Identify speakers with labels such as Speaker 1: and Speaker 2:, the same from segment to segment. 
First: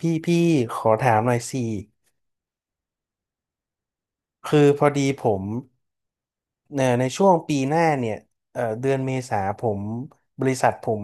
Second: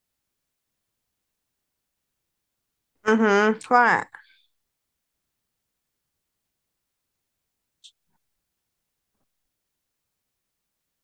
Speaker 1: พี่พี่ขอถามหน่อยสิ
Speaker 2: อือฮึว่า
Speaker 1: คือพอดีผมในช่วงปีหน้าเนี่ยเดือนเมษาผมบริษัทผม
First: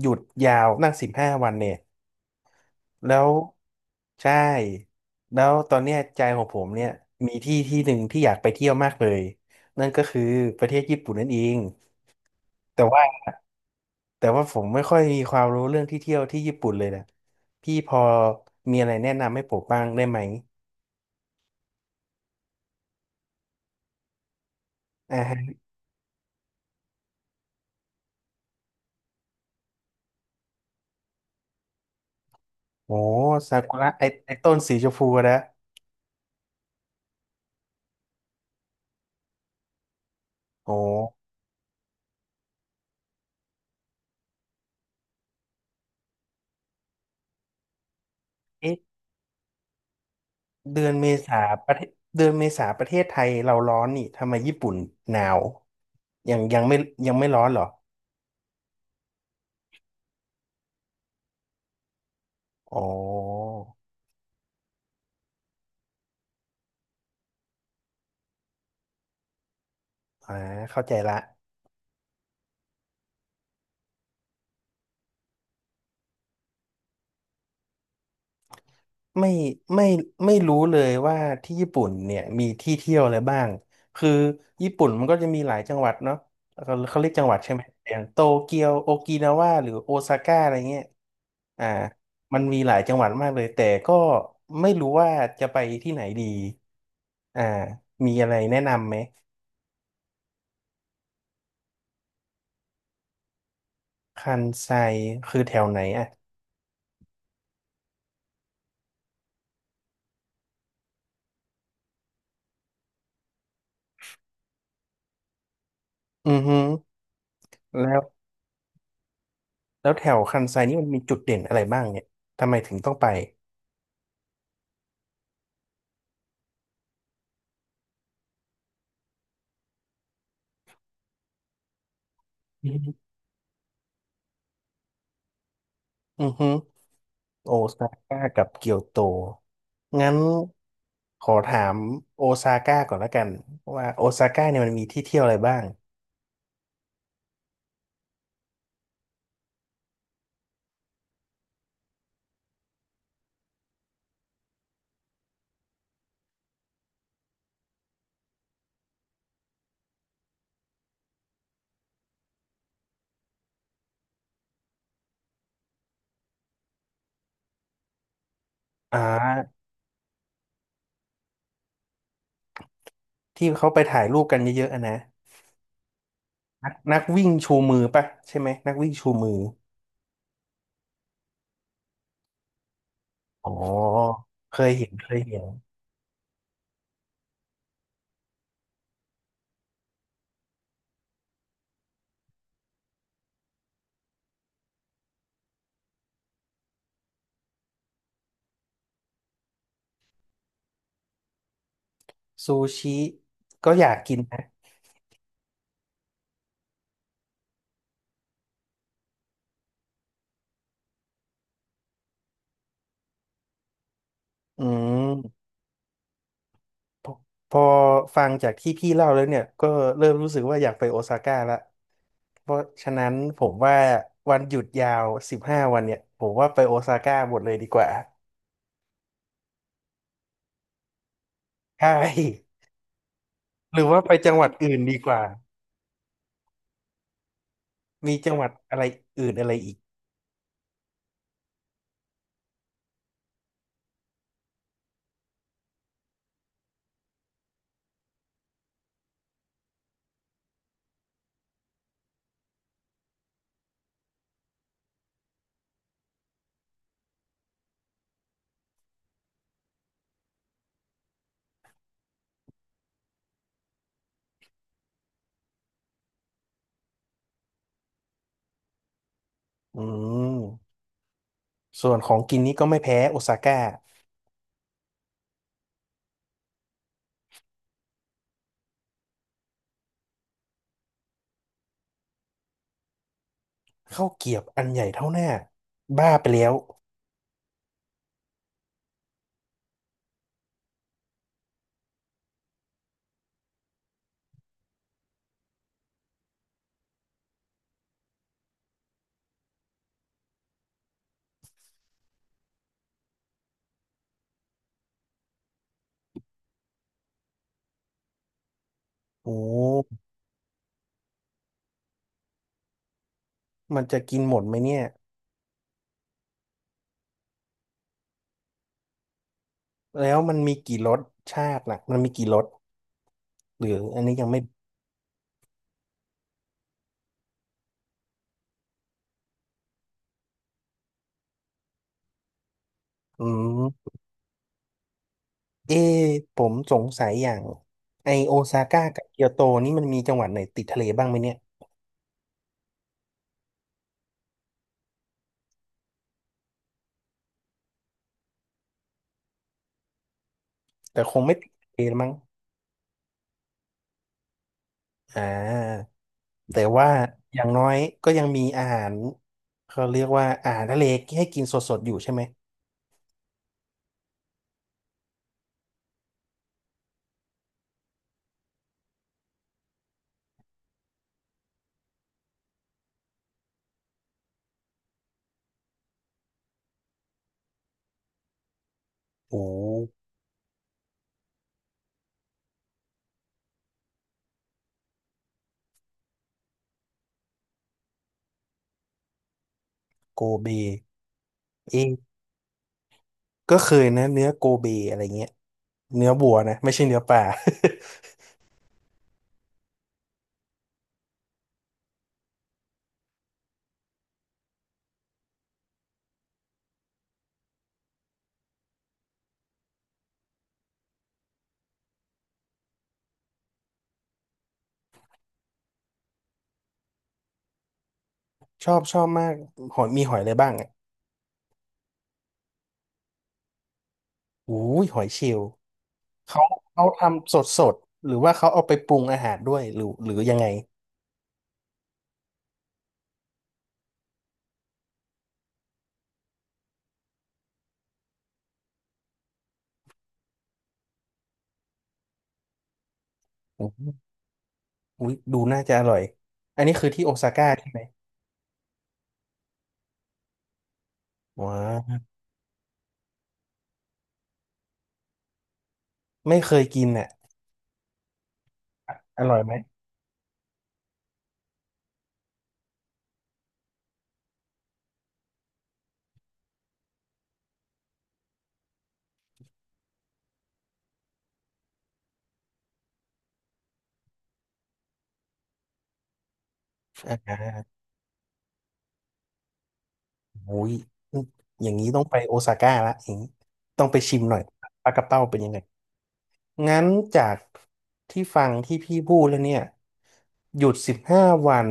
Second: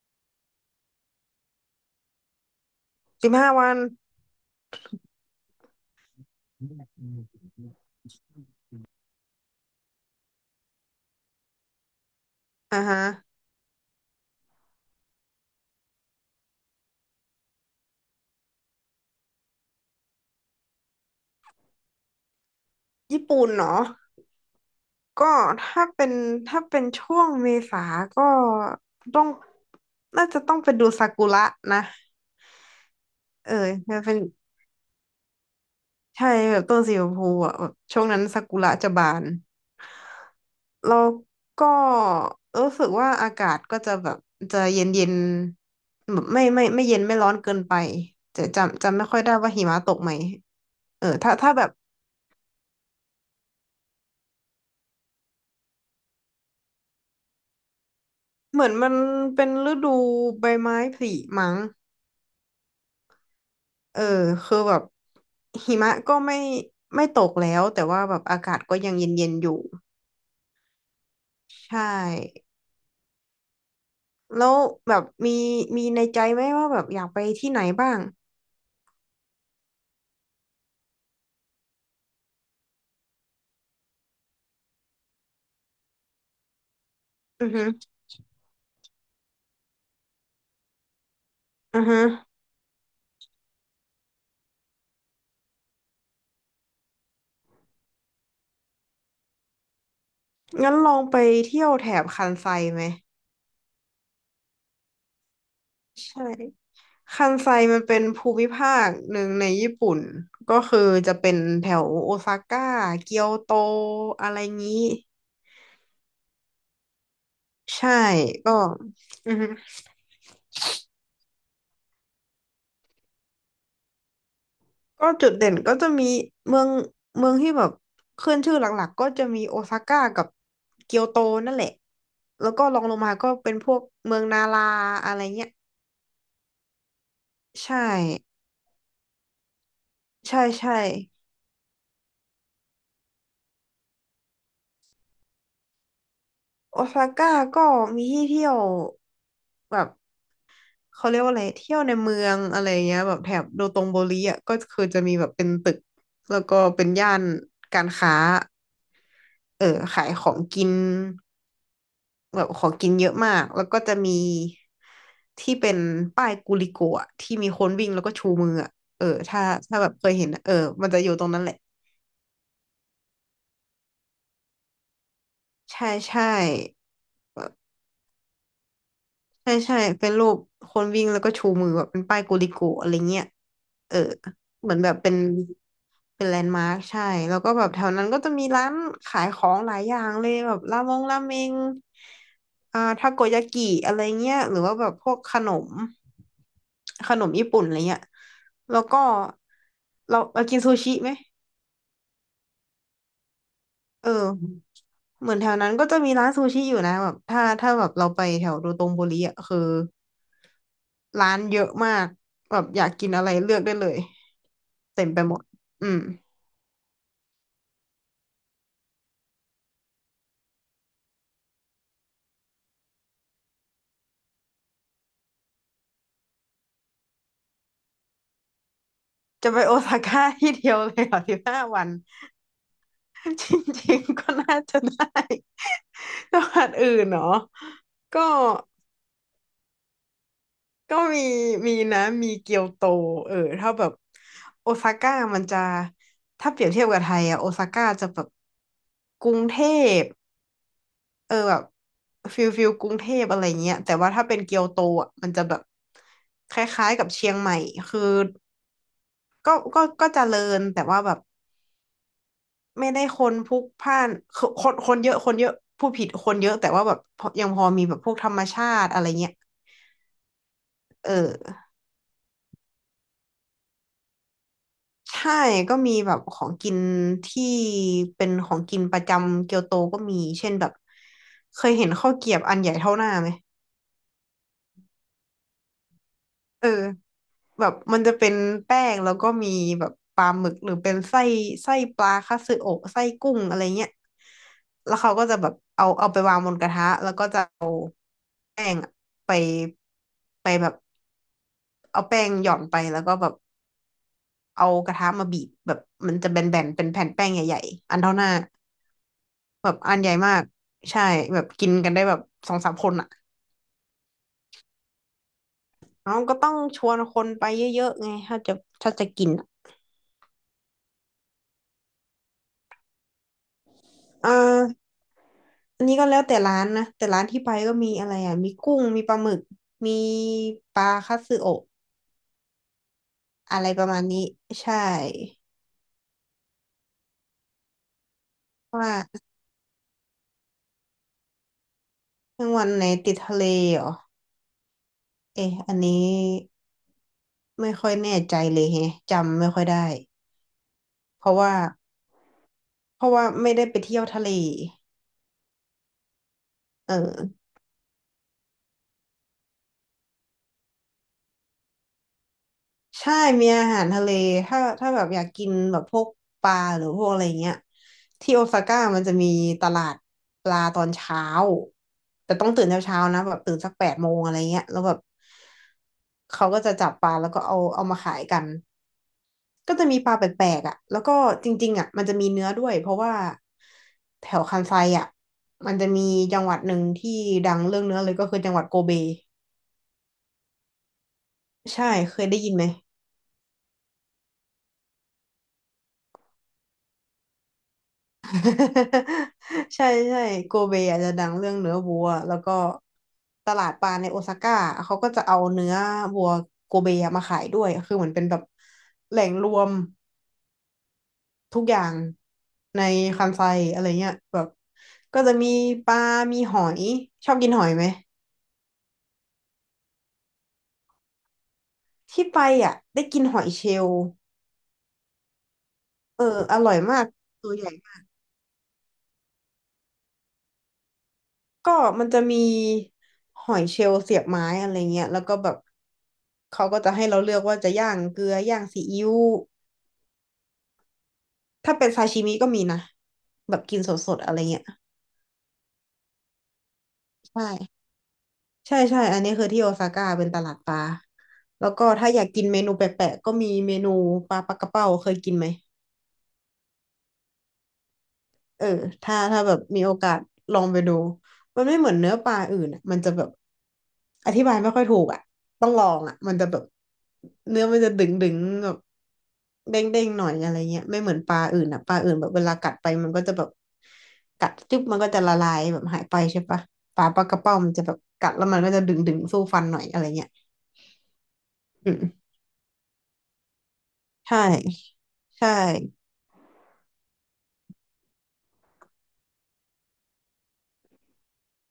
Speaker 1: หยุดยาวนั่งสิบห้าวันเนี่ยแล้ว
Speaker 2: 15 วัน
Speaker 1: ใช่แล้วตอนเนี้ยใจของผมเนี่ยมีที่ที่หนึ่งที่อยากไปเที่ยวมากเลยนั่นก็คือประเทศญี่ปุ่นนั่นเอง
Speaker 2: อ่า
Speaker 1: แต่
Speaker 2: ฮะ
Speaker 1: ว่าแต่ว่าผมไม่ค่อยมีความรู้เรื่องที่เที่ยวที่ญี่ปุ่นเลยนะพี่พอมีอะไรแนะนำให้ผมบ้างได้ไหม
Speaker 2: ญี่ปุ่นเนาะก็
Speaker 1: อ่า
Speaker 2: ถ้าเป็นถ้าเป็นช่วงเมษาก็ต้องน่าจะต้องไปดูซากุระนะ
Speaker 1: โอ้
Speaker 2: เออ
Speaker 1: ซากุระ
Speaker 2: มัน
Speaker 1: ไอ
Speaker 2: เป็น
Speaker 1: ไอต้นสีชมพูนะ
Speaker 2: ใช่แบบต้นสีชมพูอ่ะแบบช่วงนั้นซากุระจะบาน
Speaker 1: โอ้
Speaker 2: แล้วก็รู้สึกว่าอากาศก็จะแบบจะเย็นเย็นแบบไม่เย็นไม่ร้อนเกินไปจะ
Speaker 1: เอ๊ะ
Speaker 2: จำไม่ค่อยได้ว่าหิมะตกไหม
Speaker 1: เดือน
Speaker 2: เอ
Speaker 1: เม
Speaker 2: อถ้า
Speaker 1: ษา
Speaker 2: ถ้าแบ
Speaker 1: ป
Speaker 2: บ
Speaker 1: ระเทศเดือนเมษาประเทศไทยเราร้อนนี่ทำไมญี่ปุ่นหนาวยังยังไม่ยังไม่ร้อนเหรอ
Speaker 2: เหมือนมันเป็นฤดูใบไม้ผลิมั้ง
Speaker 1: อ๋อ
Speaker 2: เออคือแบบหิมะก็ไม่ตกแล้วแต่ว่าแบบอากาศก็ยังเย็นๆอยู่
Speaker 1: อ่าเข้าใจละ
Speaker 2: ใช่ แล้วแบบมีในใจไหมว่าแบบอยากไปที่ไหนบ้าง
Speaker 1: ไม่ไม่ไม่รู้เลยว่าที่ญี่ปุ่นเนี่ยมีที่เที่ยวอะไรบ้างคือญี่ปุ่นมันก็จะมีหลายจังหวัดเนาะเขาเรียกจังหวัด
Speaker 2: อือ
Speaker 1: ใช่ไหม
Speaker 2: ฮึ
Speaker 1: อย่างโตเกียวโอกินาวาหรือโอซาก้าอะไรเงี้ยอ่า
Speaker 2: อือฮึ
Speaker 1: มันมีหลายจังหวัดมากเลยแต่ก็ไม่รู้ว่าจะไปที่ไหนดีอ่ามีอะไรแนะนำไหม
Speaker 2: งั้นลองไปเที่ยวแถบคันไซไหม
Speaker 1: คันไซคือแถวไหนอ่ะ
Speaker 2: ใช่คันไซมันเป็นภูมิภาคหนึ่งในญี่ปุ่น ก็คือจะเป็นแถวโอซาก้าเกียวโตอะไรงี้
Speaker 1: อือฮึ
Speaker 2: ใช่
Speaker 1: แล้ว
Speaker 2: ก็อือฮึ
Speaker 1: แล้วแถวคันไซนี่มันมีจุดเด่นอะไรบ้างเนี่ยทำไมถึงต้องไป
Speaker 2: ก็จุดเด่นก็จะมีเมืองเมืองที่แบบขึ้นชื่อหลักๆก็จะมีโอซาก้ากับเกียวโตนั่นแหละแล้วก็รองล
Speaker 1: อื
Speaker 2: งมาก็เป็นพวกเมืองนาราอะไรเงี้ย
Speaker 1: อฮึ โอ
Speaker 2: ใช่
Speaker 1: ซาก้ากับเกียวโต งั้น
Speaker 2: ใช่ใช่
Speaker 1: ขอถามโอซาก้าก่อนละกันว่าโอซาก้าเนี่ยมันมีที่เที่ยวอะไรบ้าง
Speaker 2: โอซาก้าก็มีที่เที่ยวแบบเขาเรียกว่าอะไรเที่ยวในเมืองอะไรเงี้ยแบบแถบโดโตงโบริอ่ะก็คือจะมีแบบเป็นตึกแล้วก็เป็นย่านการค้าเออขายของกิน แบบของกินเยอะมาก แล้วก็จะมีที่เป็นป้ายกูลิโกะอะที่มีคนวิ่งแล้วก็ชูมืออะ
Speaker 1: อ่
Speaker 2: เออถ้า
Speaker 1: า
Speaker 2: ถ้าแบบเคยเห็นอะเออมันจะอยู่ตรงนั้นแหละ
Speaker 1: ที่เขาไปถ่ายรูปกันเยอะๆอะนะ
Speaker 2: ใช่ใช่
Speaker 1: นักวิ่งชูมือปะใช่ไหมนักวิ่งชูมือ
Speaker 2: ใช่ใช่เป็นรูปคนวิ่งแล้วก็ชูมือแบบเป็นป้ายกูลิโกะอะไรเงี้ย
Speaker 1: อ๋อ
Speaker 2: เออ
Speaker 1: เค
Speaker 2: เห
Speaker 1: ย
Speaker 2: มือน
Speaker 1: เห็
Speaker 2: แบ
Speaker 1: น
Speaker 2: บ
Speaker 1: เค
Speaker 2: เป็น
Speaker 1: ยเห็น
Speaker 2: เป็นแลนด์มาร์คใช่ แล้วก็แบบแถวนั้นก็จะมีร้านขายของหลายอย่างเลยแบบรามงราเมงอ่าทาโกยากิอะไรเงี้ยหรือว่าแบบพวกขนม ขนมญี่ปุ่นอะไรเงี้ยแล้วก็เรากินซูชิไหม
Speaker 1: ซูชิก็อยาก
Speaker 2: เอ
Speaker 1: กินนะ
Speaker 2: อเหมือนแถวนั้นก็จะมีร้านซูชิอยู่นะแบบถ้าแบบเราไปแถวโดโตงบุรีอ่ะคือร้านเยอะมากแบบอยากกินอะไรเลือกได้เลย
Speaker 1: อื
Speaker 2: เต็มไปหม
Speaker 1: ม
Speaker 2: ด อืม
Speaker 1: พอฟังจากที่พี่เล่าแล้วเนี่ยก็เริ่มรู้สึกว่าอยากไปโอซาก้าละเพราะฉะนั้นผมว่าวันหยุดยาวสิบห้าวันเนี่ยผมว่าไปโอซาก้าหมดเลยดีกว่า
Speaker 2: จะไปโอซาก้าที่เดียวเลยเหรอสิบห้า
Speaker 1: ใช
Speaker 2: วัน
Speaker 1: ่
Speaker 2: จ
Speaker 1: หรือ
Speaker 2: ริ
Speaker 1: ว่า
Speaker 2: ง
Speaker 1: ไป
Speaker 2: ๆก็
Speaker 1: จังหวัด
Speaker 2: น่า
Speaker 1: อื่
Speaker 2: จะ
Speaker 1: นดีกว่า
Speaker 2: ได้ จังหวัดอื่นเนาะ
Speaker 1: มี
Speaker 2: ก็
Speaker 1: จังหวัดอะไรอื่นอะไรอีก
Speaker 2: ก็มีมีนะมีเกียวโตเออถ้าแบบโอซาก้ามันจะถ้าเปรียบเทียบกับไทยอะโอซาก้าจะแบบกรุงเทพเออแบบฟิลกรุงเทพอะไรเงี้ยแต่ว่าถ้าเป็นเกียวโตอะมันจะแบบคล้ายๆกับเชียงใหม่คือก็เจริญแต่ว่าแบบไม่ได้คนพลุกพล่านคือคนเยอะคนเยอะผู้ผิดคนเยอะแต่ว่าแบบพอยังพอมีแบบพวกธรรมชาติอะไรเงี้ย
Speaker 1: อืม
Speaker 2: เออ
Speaker 1: ส่วนของกินนี้ก็ไม่แพ้โอซาก้า
Speaker 2: ใช่ก็มีแบบของกินที่เป็นของกินประจำเกียวโตก็มีเช่นแบบเคยเห็นข้าวเกรี๊ยบอันใหญ่เท่าหน้าไหม
Speaker 1: ข้าวเกรี๊ยบอันใหญ่เท่าหน้าบ้าไปแล้ว
Speaker 2: เออแบบมันจะเป็นแป้งแล้วก็มีแบบปลาหมึกหรือเป็นไส้ปลาคัตสึโอะไส้กุ้งอะไรเงี้ยแล้วเขาก็จะแบบเอาไปวางบนกระทะแล้วก็จะเอาแป้งอะไปไปแบบเอาแป้งหย่อนไปแล้วก็แบบเอากระทะมาบีบแบบมันจะแบนๆเป็นแผ่นแป้งใหญ่ๆอันเท่าหน้า
Speaker 1: โอ
Speaker 2: แบบอัน
Speaker 1: ้
Speaker 2: ใหญ่มากใช่แบบกินกันได้แบบสองสามคนอ่ะ
Speaker 1: มันจะกินหมดไหมเนี่ย
Speaker 2: น้องก็ต้องชวนคนไปเยอะๆไงถ้าจะกินอะ
Speaker 1: แล้วมันมีกี่รสชาติน่ะมันมีกี่รสหรืออันนี้ยัง
Speaker 2: อ่า
Speaker 1: ไม่
Speaker 2: อันนี้ก็แล้วแต่ร้านนะแต่ร้านที่ไปก็มีอะไรอ่ะมีกุ้งมีปลาหมึกมีปลาคัตสึโอะ
Speaker 1: อื
Speaker 2: อะไรประ
Speaker 1: ม
Speaker 2: มาณนี้ใช่
Speaker 1: เอะผมสงสัยอย่างไอโอซาก้า
Speaker 2: ว่า
Speaker 1: กับเกียวโตนี่มันมีจังหวัดไหนติดทะเลบ้างไหมเนี่ย
Speaker 2: จังหวัดไหนติดทะเลเหรอเอ๊ะอันนี้ไม่ค่อยแน่ใจเลยแฮะจำไม่ค่อยได้
Speaker 1: แต่คง
Speaker 2: เพ
Speaker 1: ไม่
Speaker 2: ราะ
Speaker 1: ติด
Speaker 2: ว่า
Speaker 1: ทะเลมั้ง
Speaker 2: เพราะว่าไม่ได้ไปเที่ยวทะเล
Speaker 1: อ่าแต่ว่า
Speaker 2: เอ
Speaker 1: อ
Speaker 2: อ
Speaker 1: ย่างน้อยก็ยังมีอาหารเขาเรียกว่าอาหารทะเลให้กินสดๆอยู่ใช่ไหม
Speaker 2: ใช่ มีอาหารทะเล ถ้าแบบอยากกินแบบพวกปลาหรือพวกอะไรเงี้ยที่โอซาก้ามันจะมีตลาดปลาตอนเช้าแต่ต้องตื่นเช้าๆนะแบบตื่นสัก8 โมงอะไรเงี้ยแล้วแบบเขาก็จะจับปลาแล้วก็เอามาขายกัน
Speaker 1: โอ้
Speaker 2: ก็จะมีปลาแปลกๆอ่ะแล้วก็จริงๆอ่ะมันจะมีเนื้อด้วยเพราะว่าแถวคันไซอ่ะมันจะมีจังหวัดหนึ่งที่ดังเรื่องเนื้อเลยก็คือจังหวัดโกเบ
Speaker 1: โกเบ
Speaker 2: ใช่
Speaker 1: เอะ
Speaker 2: เคยได้ยินไหม
Speaker 1: ก็เคยนะเนื้อโกเบอะไรเงี้ยเนื้อบัวนะไม่ใช่เนื้อปลา
Speaker 2: ใช่ใช่โกเบอาจจะดังเรื่องเนื้อวัวแล้วก็ตลาดปลาในโอซาก้าเขาก็จะเอาเนื้อวัวโกเบมาขายด้วยคือเหมือนเป็นแบบแหล่งรวมทุกอย่างในคันไซอะไรเงี้ยแบบก็จะมีปลามีหอยชอบกินหอยไหม
Speaker 1: ชอบชอบมากหอยมีหอยอะไรบ้างอ่ะ
Speaker 2: ที่ไปอ่ะได้กินหอยเชลล์
Speaker 1: อู้ยหอยเชลล์
Speaker 2: เออ
Speaker 1: เขา
Speaker 2: อร่อย
Speaker 1: เขา
Speaker 2: มาก
Speaker 1: ทำสด
Speaker 2: ตัว
Speaker 1: ส
Speaker 2: ใหญ่
Speaker 1: ดหรือว่าเขาเอาไปปรุงอาหารด้วยหรือยังไง
Speaker 2: ก็มันจะมีหอยเชลล์เสียบไม้อะไรเงี้ยแล้วก็แบบเขาก็จะให้เราเลือกว่าจะย่างเกลือย่างซีอิ๊วถ้าเป็นซาชิมิก็มีนะแบบ
Speaker 1: โอ้
Speaker 2: กิ
Speaker 1: โห
Speaker 2: นสดๆอะไรเงี้ย
Speaker 1: อุ๊ยดูน่าจะอร่อยอันนี้คือที่โอซา
Speaker 2: ใช่
Speaker 1: ก้าใช่ไหม
Speaker 2: ใช่ใช่อันนี้คือที่โอซาก้าเป็นตลาดปลา
Speaker 1: ว้า
Speaker 2: แล้วก็
Speaker 1: ว
Speaker 2: ถ้าอยากกินเมนูแปลกๆก็มีเมนูปลากระเป้าเคยกินไหม
Speaker 1: ไม่เคยกินอ่ะ
Speaker 2: เออถ้า
Speaker 1: อร่อยไหม
Speaker 2: แบบมีโอกาสลองไปดูมันไม่เหมือนเนื้อปลาอื่นอะมันจะแบบอธิบายไม่ค่อยถูกอ่ะต้องลองอ่ะมันจะแบบเนื้อมันจะดึงดึงแบบเด้งเด้งหน่อยอะไรเงี้ยไม่เหมือนปลาอื่นอ่ะปลาอื่นแบบเวลากัดไปมันก็จะแบบกัดจุ๊บมันก็จะละลายแบบหายไปใช่ปะปลา
Speaker 1: อ
Speaker 2: ปลากระเป้ามั
Speaker 1: ่า
Speaker 2: นจะแบบกัดแล้วมันก็จะดึงดึงสู้ฟันหน่อยอะไรเงี้ย
Speaker 1: โอ้ยอย่างนี้
Speaker 2: อืม
Speaker 1: ต้องไปโอซาก้าละอย่างนี้ต้องไปชิมห
Speaker 2: ใช่
Speaker 1: น่อยปลากระเป้าเป็น
Speaker 2: ใช่
Speaker 1: ยังไงงั้นจากที่ฟังที่พี่พูดแล้วเนี่ยหยุดสิบห้าวัน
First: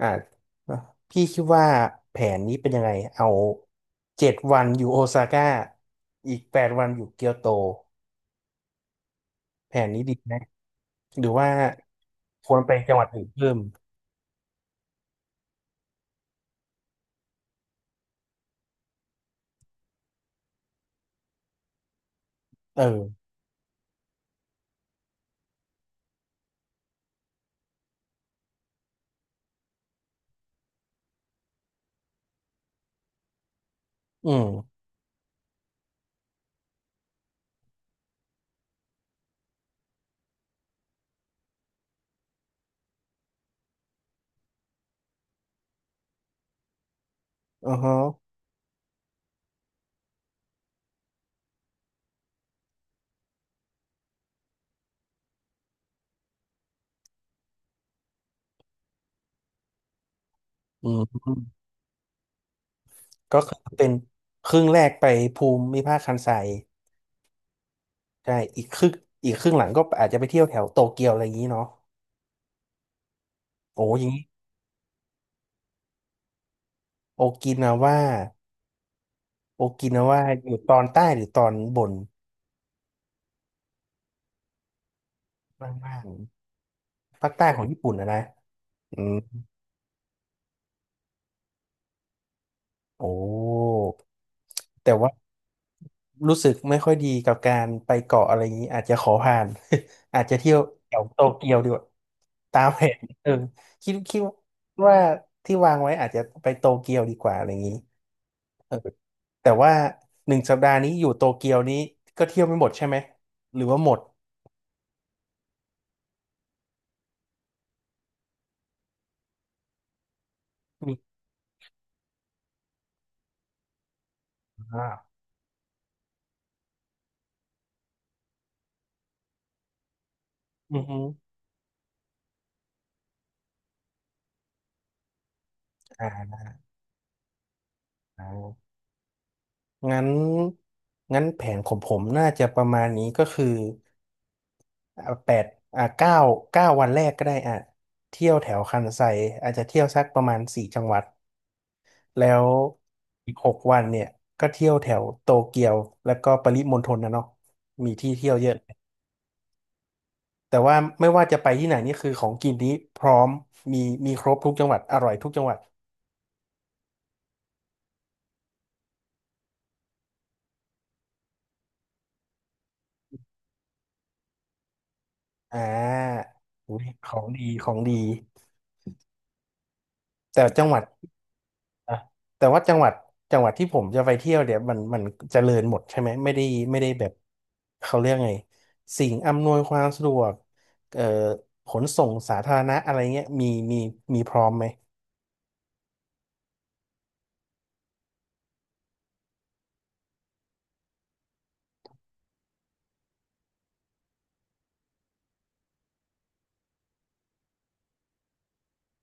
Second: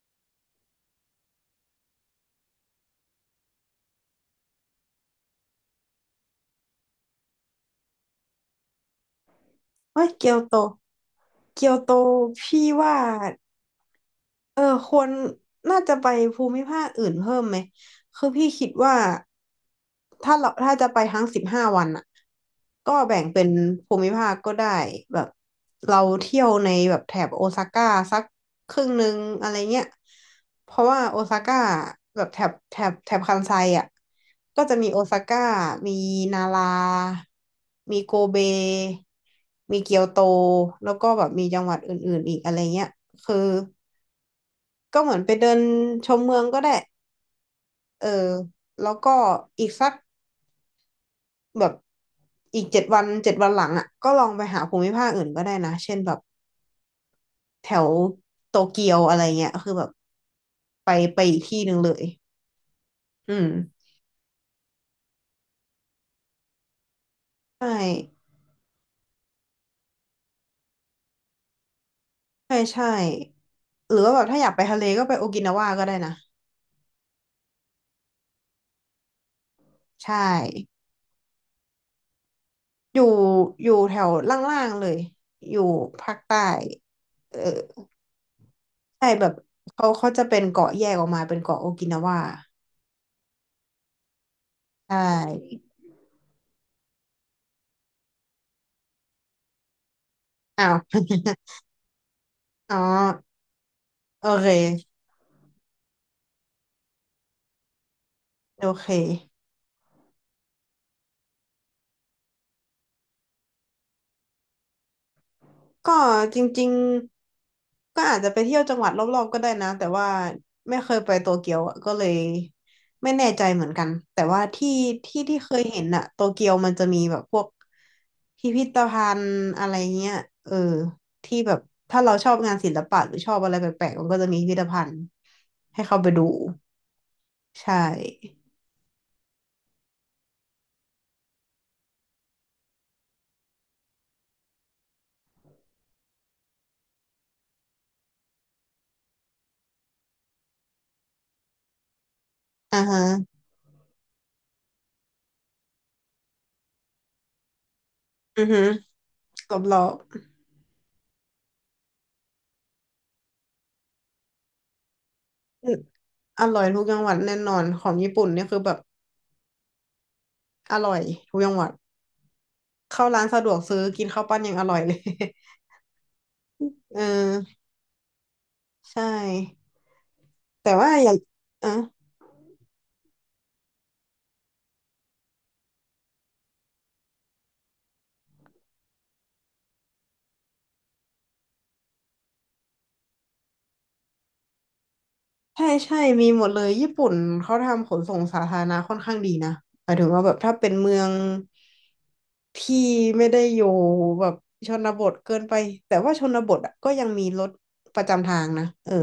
Speaker 1: อ่าพี่คิดว่าแผนนี้เป็นยังไงเอา7 วันอยู่โอซาก้าอีก8 วันอยู่เกียวโตแผนนี้
Speaker 2: เฮ้ย
Speaker 1: ดี
Speaker 2: เกี
Speaker 1: ไหม
Speaker 2: ยวโต
Speaker 1: หรือว่า
Speaker 2: เกียวโต
Speaker 1: ควร
Speaker 2: พี่
Speaker 1: ไปจั
Speaker 2: ว่า
Speaker 1: งหวัดอื่นเพิ่ม
Speaker 2: เออควรน่าจะไปภูมิภาคอื่นเพิ่มไหมคือพี่คิดว่าถ้าเราจะไปทั้ง15 วันอ่ะ
Speaker 1: เอ
Speaker 2: ก็
Speaker 1: อ
Speaker 2: แบ่งเป็นภูมิภาคก็ได้แบบเราเที่ยวในแบบแถบโอซาก้าสักครึ่งหนึ่งอะไรเงี้ยเพราะว่าโอซาก้าแบบแถบคันไซอ่ะ
Speaker 1: อื
Speaker 2: ก็จะ
Speaker 1: ม
Speaker 2: มีโอซาก้ามีนารามีโกเบมีเกียวโตแล้วก็แบบมีจังหวัดอื่นๆอีกอะไรเงี้ยคือ ก็เหมือนไปเดินชมเมืองก็ได้
Speaker 1: อือฮะ
Speaker 2: เออแล้วก็อีกสักแบบอีกเจ็ดวันหลังอ่ะก็ลองไปหาภูมิภาคอื่นก็ได้นะ เช่นแบบแถวโตเกียวอะไรเงี้ยคือแบบ
Speaker 1: อื
Speaker 2: ไปไปอีก
Speaker 1: ม
Speaker 2: ที่หนึ่งเลยอื
Speaker 1: ก็
Speaker 2: ม
Speaker 1: คือเป็นครึ่งแรกไปภูมิภาคคันไซ
Speaker 2: ใช่
Speaker 1: ใช่อีกครึ่งอีกครึ่งหลังก็อาจจะไปเที่ยวแถวโตเกียวอะไรอย่างนี้เนาะ
Speaker 2: ใช่ใช่
Speaker 1: โอ้
Speaker 2: หรือ
Speaker 1: อย่าง
Speaker 2: ว่าแบ
Speaker 1: นี้
Speaker 2: บถ้าอยากไปทะเลก็ไปโอกินาวาก็ได้นะ
Speaker 1: โอกินาว่าโอกินา
Speaker 2: ใช่
Speaker 1: ว่าอยู่ตอนใต้หรือตอนบน
Speaker 2: อยู่อยู่แถวล่างๆเลยอยู่
Speaker 1: บ้าง
Speaker 2: ภาคใต้
Speaker 1: ๆภาค
Speaker 2: เออ
Speaker 1: ใต้ของญี่ปุ่นนะนะอื
Speaker 2: ใช่
Speaker 1: ม
Speaker 2: แบบเขาจะเป็นเกาะแยกออกมาเป็นเกาะโอกินาวา
Speaker 1: โอ้
Speaker 2: ใช
Speaker 1: แต่ว่า
Speaker 2: ่
Speaker 1: รู้สึกไม่ค่อยดีกับการไปเกาะอะไรอย่างนี้อาจจะขอผ่าน อาจจะเที่ยว
Speaker 2: อ้าว
Speaker 1: แถวโตเกียว ดีกว่าตาม
Speaker 2: อ๋อ
Speaker 1: แผนเออคิด
Speaker 2: โอเ
Speaker 1: ว่า
Speaker 2: ค
Speaker 1: ที่วางไว้อาจจะไปโตเกียวดีกว่าอะไรอย่างนี้
Speaker 2: โอ
Speaker 1: เออ
Speaker 2: เค
Speaker 1: แต่ว่าหนึ่งสัปดาห์นี้อยู่โตเกียวนี้ก็เที่ยวไม่หมดใช่ไหมหรือว่าหมด
Speaker 2: ก็จริงๆ ก็อาจจะไปเที่ยวจังหวัดรอบๆก็ได้นะ แต่ว่าไม่เค
Speaker 1: มี
Speaker 2: ยไปโตเกียวอะก็เลยไม่แน่ใจเหมือนกัน แต่ว่าที่
Speaker 1: อ่า
Speaker 2: ที่ที่เคยเห็นอะโตเกียวมันจะมีแบบพวกพิพิธภัณฑ์อะไรเงี้ยเออ
Speaker 1: อือฮึ
Speaker 2: ที่แบบถ้าเราชอบงานศิลปะหรือชอบอะไรแปลกๆมันก็จะมีพิพิธภัณฑ์ให้เข้าไปดู
Speaker 1: อ่า
Speaker 2: ใช่
Speaker 1: งั้นงั้นแผนของผมน่าจะประมาณนี้ก็คือ อ่าแปดอ่าเก้า9 วันแรกก็ได้อ่ะเที่ยวแถวคันไซอาจจะเที่ยวสักประมาณสี่จังหวัดแล้ว
Speaker 2: อ่าฮะ
Speaker 1: อีก6 วันเนี่ยก็เที่ยวแถวโตเกียวแล้วก็ปริมณฑลนะเนาะมีที่เที่ยว
Speaker 2: อื
Speaker 1: เย
Speaker 2: อ
Speaker 1: อะ
Speaker 2: ฮึรอบ
Speaker 1: แต่ว่าไม่ว่าจะไปที่ไหนนี่คือของกินนี้พร้อมมีมีครบทุกจังหวัดอร่อยทุกจังหวัด
Speaker 2: ๆ อร่อยทุกจังหวัดแน่นอนของญี่ปุ่นเนี่ยคือแบบอร่อยทุกจังหวัดเข้าร้านสะดวกซื้อกินข้าวปั้นยังอร่อยเลย
Speaker 1: อ่า อุ๊ย
Speaker 2: เ
Speaker 1: ของดี
Speaker 2: ออ
Speaker 1: ของดี
Speaker 2: ใช่
Speaker 1: แต่จัง
Speaker 2: แต่
Speaker 1: หวัด
Speaker 2: ว่าอย่างอ่ะ
Speaker 1: นะแต่ว่าจังหวัดที่ผมจะไปเที่ยวเดี๋ยวมันเจริญหมดใช่ไหมไม่ได้แบบเขาเรียกไงสิ่งอำนวยความสะดวกเอ่อขนส่งสาธารณะอะไรเงี้ยมีมีพร้อมไหม
Speaker 2: ใช่ใช่มีหมดเลยญี่ปุ่นเขาทำขนส่งสาธารณะค่อนข้างดีนะหมายถึงว่าแบบถ้าเป็นเมืองที่ไม่ได้อยู่แบบชนบทเกินไปแต่ว่าชนบทอะก็ยังมีรถประจำทางนะเออ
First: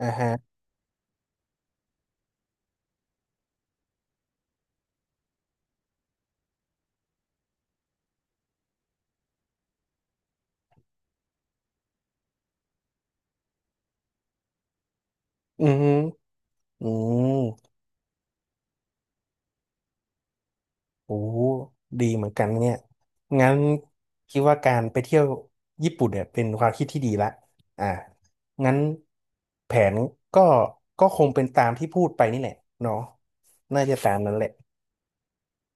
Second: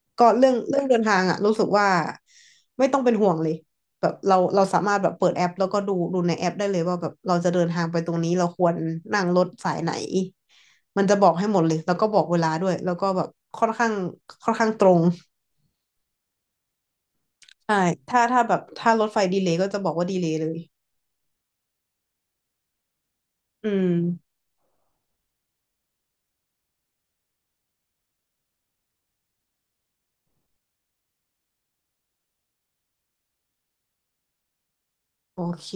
Speaker 1: อ่า
Speaker 2: ก็
Speaker 1: ฮะ
Speaker 2: เรื่องเดินทางอะรู้สึกว่าไม่ต้องเป็นห่วงเลยแบบเราสามารถแบบเปิดแอปแล้วก็ดูในแอปได้เลยว่าแบบเราจะเดินทางไปตรงนี้เราควรนั่งรถสายไหนมันจะบอกให้หมดเลยแล้วก็บอกเวลาด้วยแล้วก็แบบค่อนข้างค่อนข้างตรง
Speaker 1: อือฮึอืม
Speaker 2: ใช่ถ้าแบบถ้ารถไฟดีเลย์ก็จะบอกว่าดีเลย์เลย
Speaker 1: โอ้โหดีเหมือนกันเนี่ยงั้น
Speaker 2: อืม
Speaker 1: คิดว่าการไปเที่ยวญี่ปุ่นเนี่ยเป็นความคิดที่ดีละอ่างั้นแผนก็ก็คงเป็นตามที่พูดไปนี่แหละเนาะน่าจะตามนั้นแหละ
Speaker 2: โอเค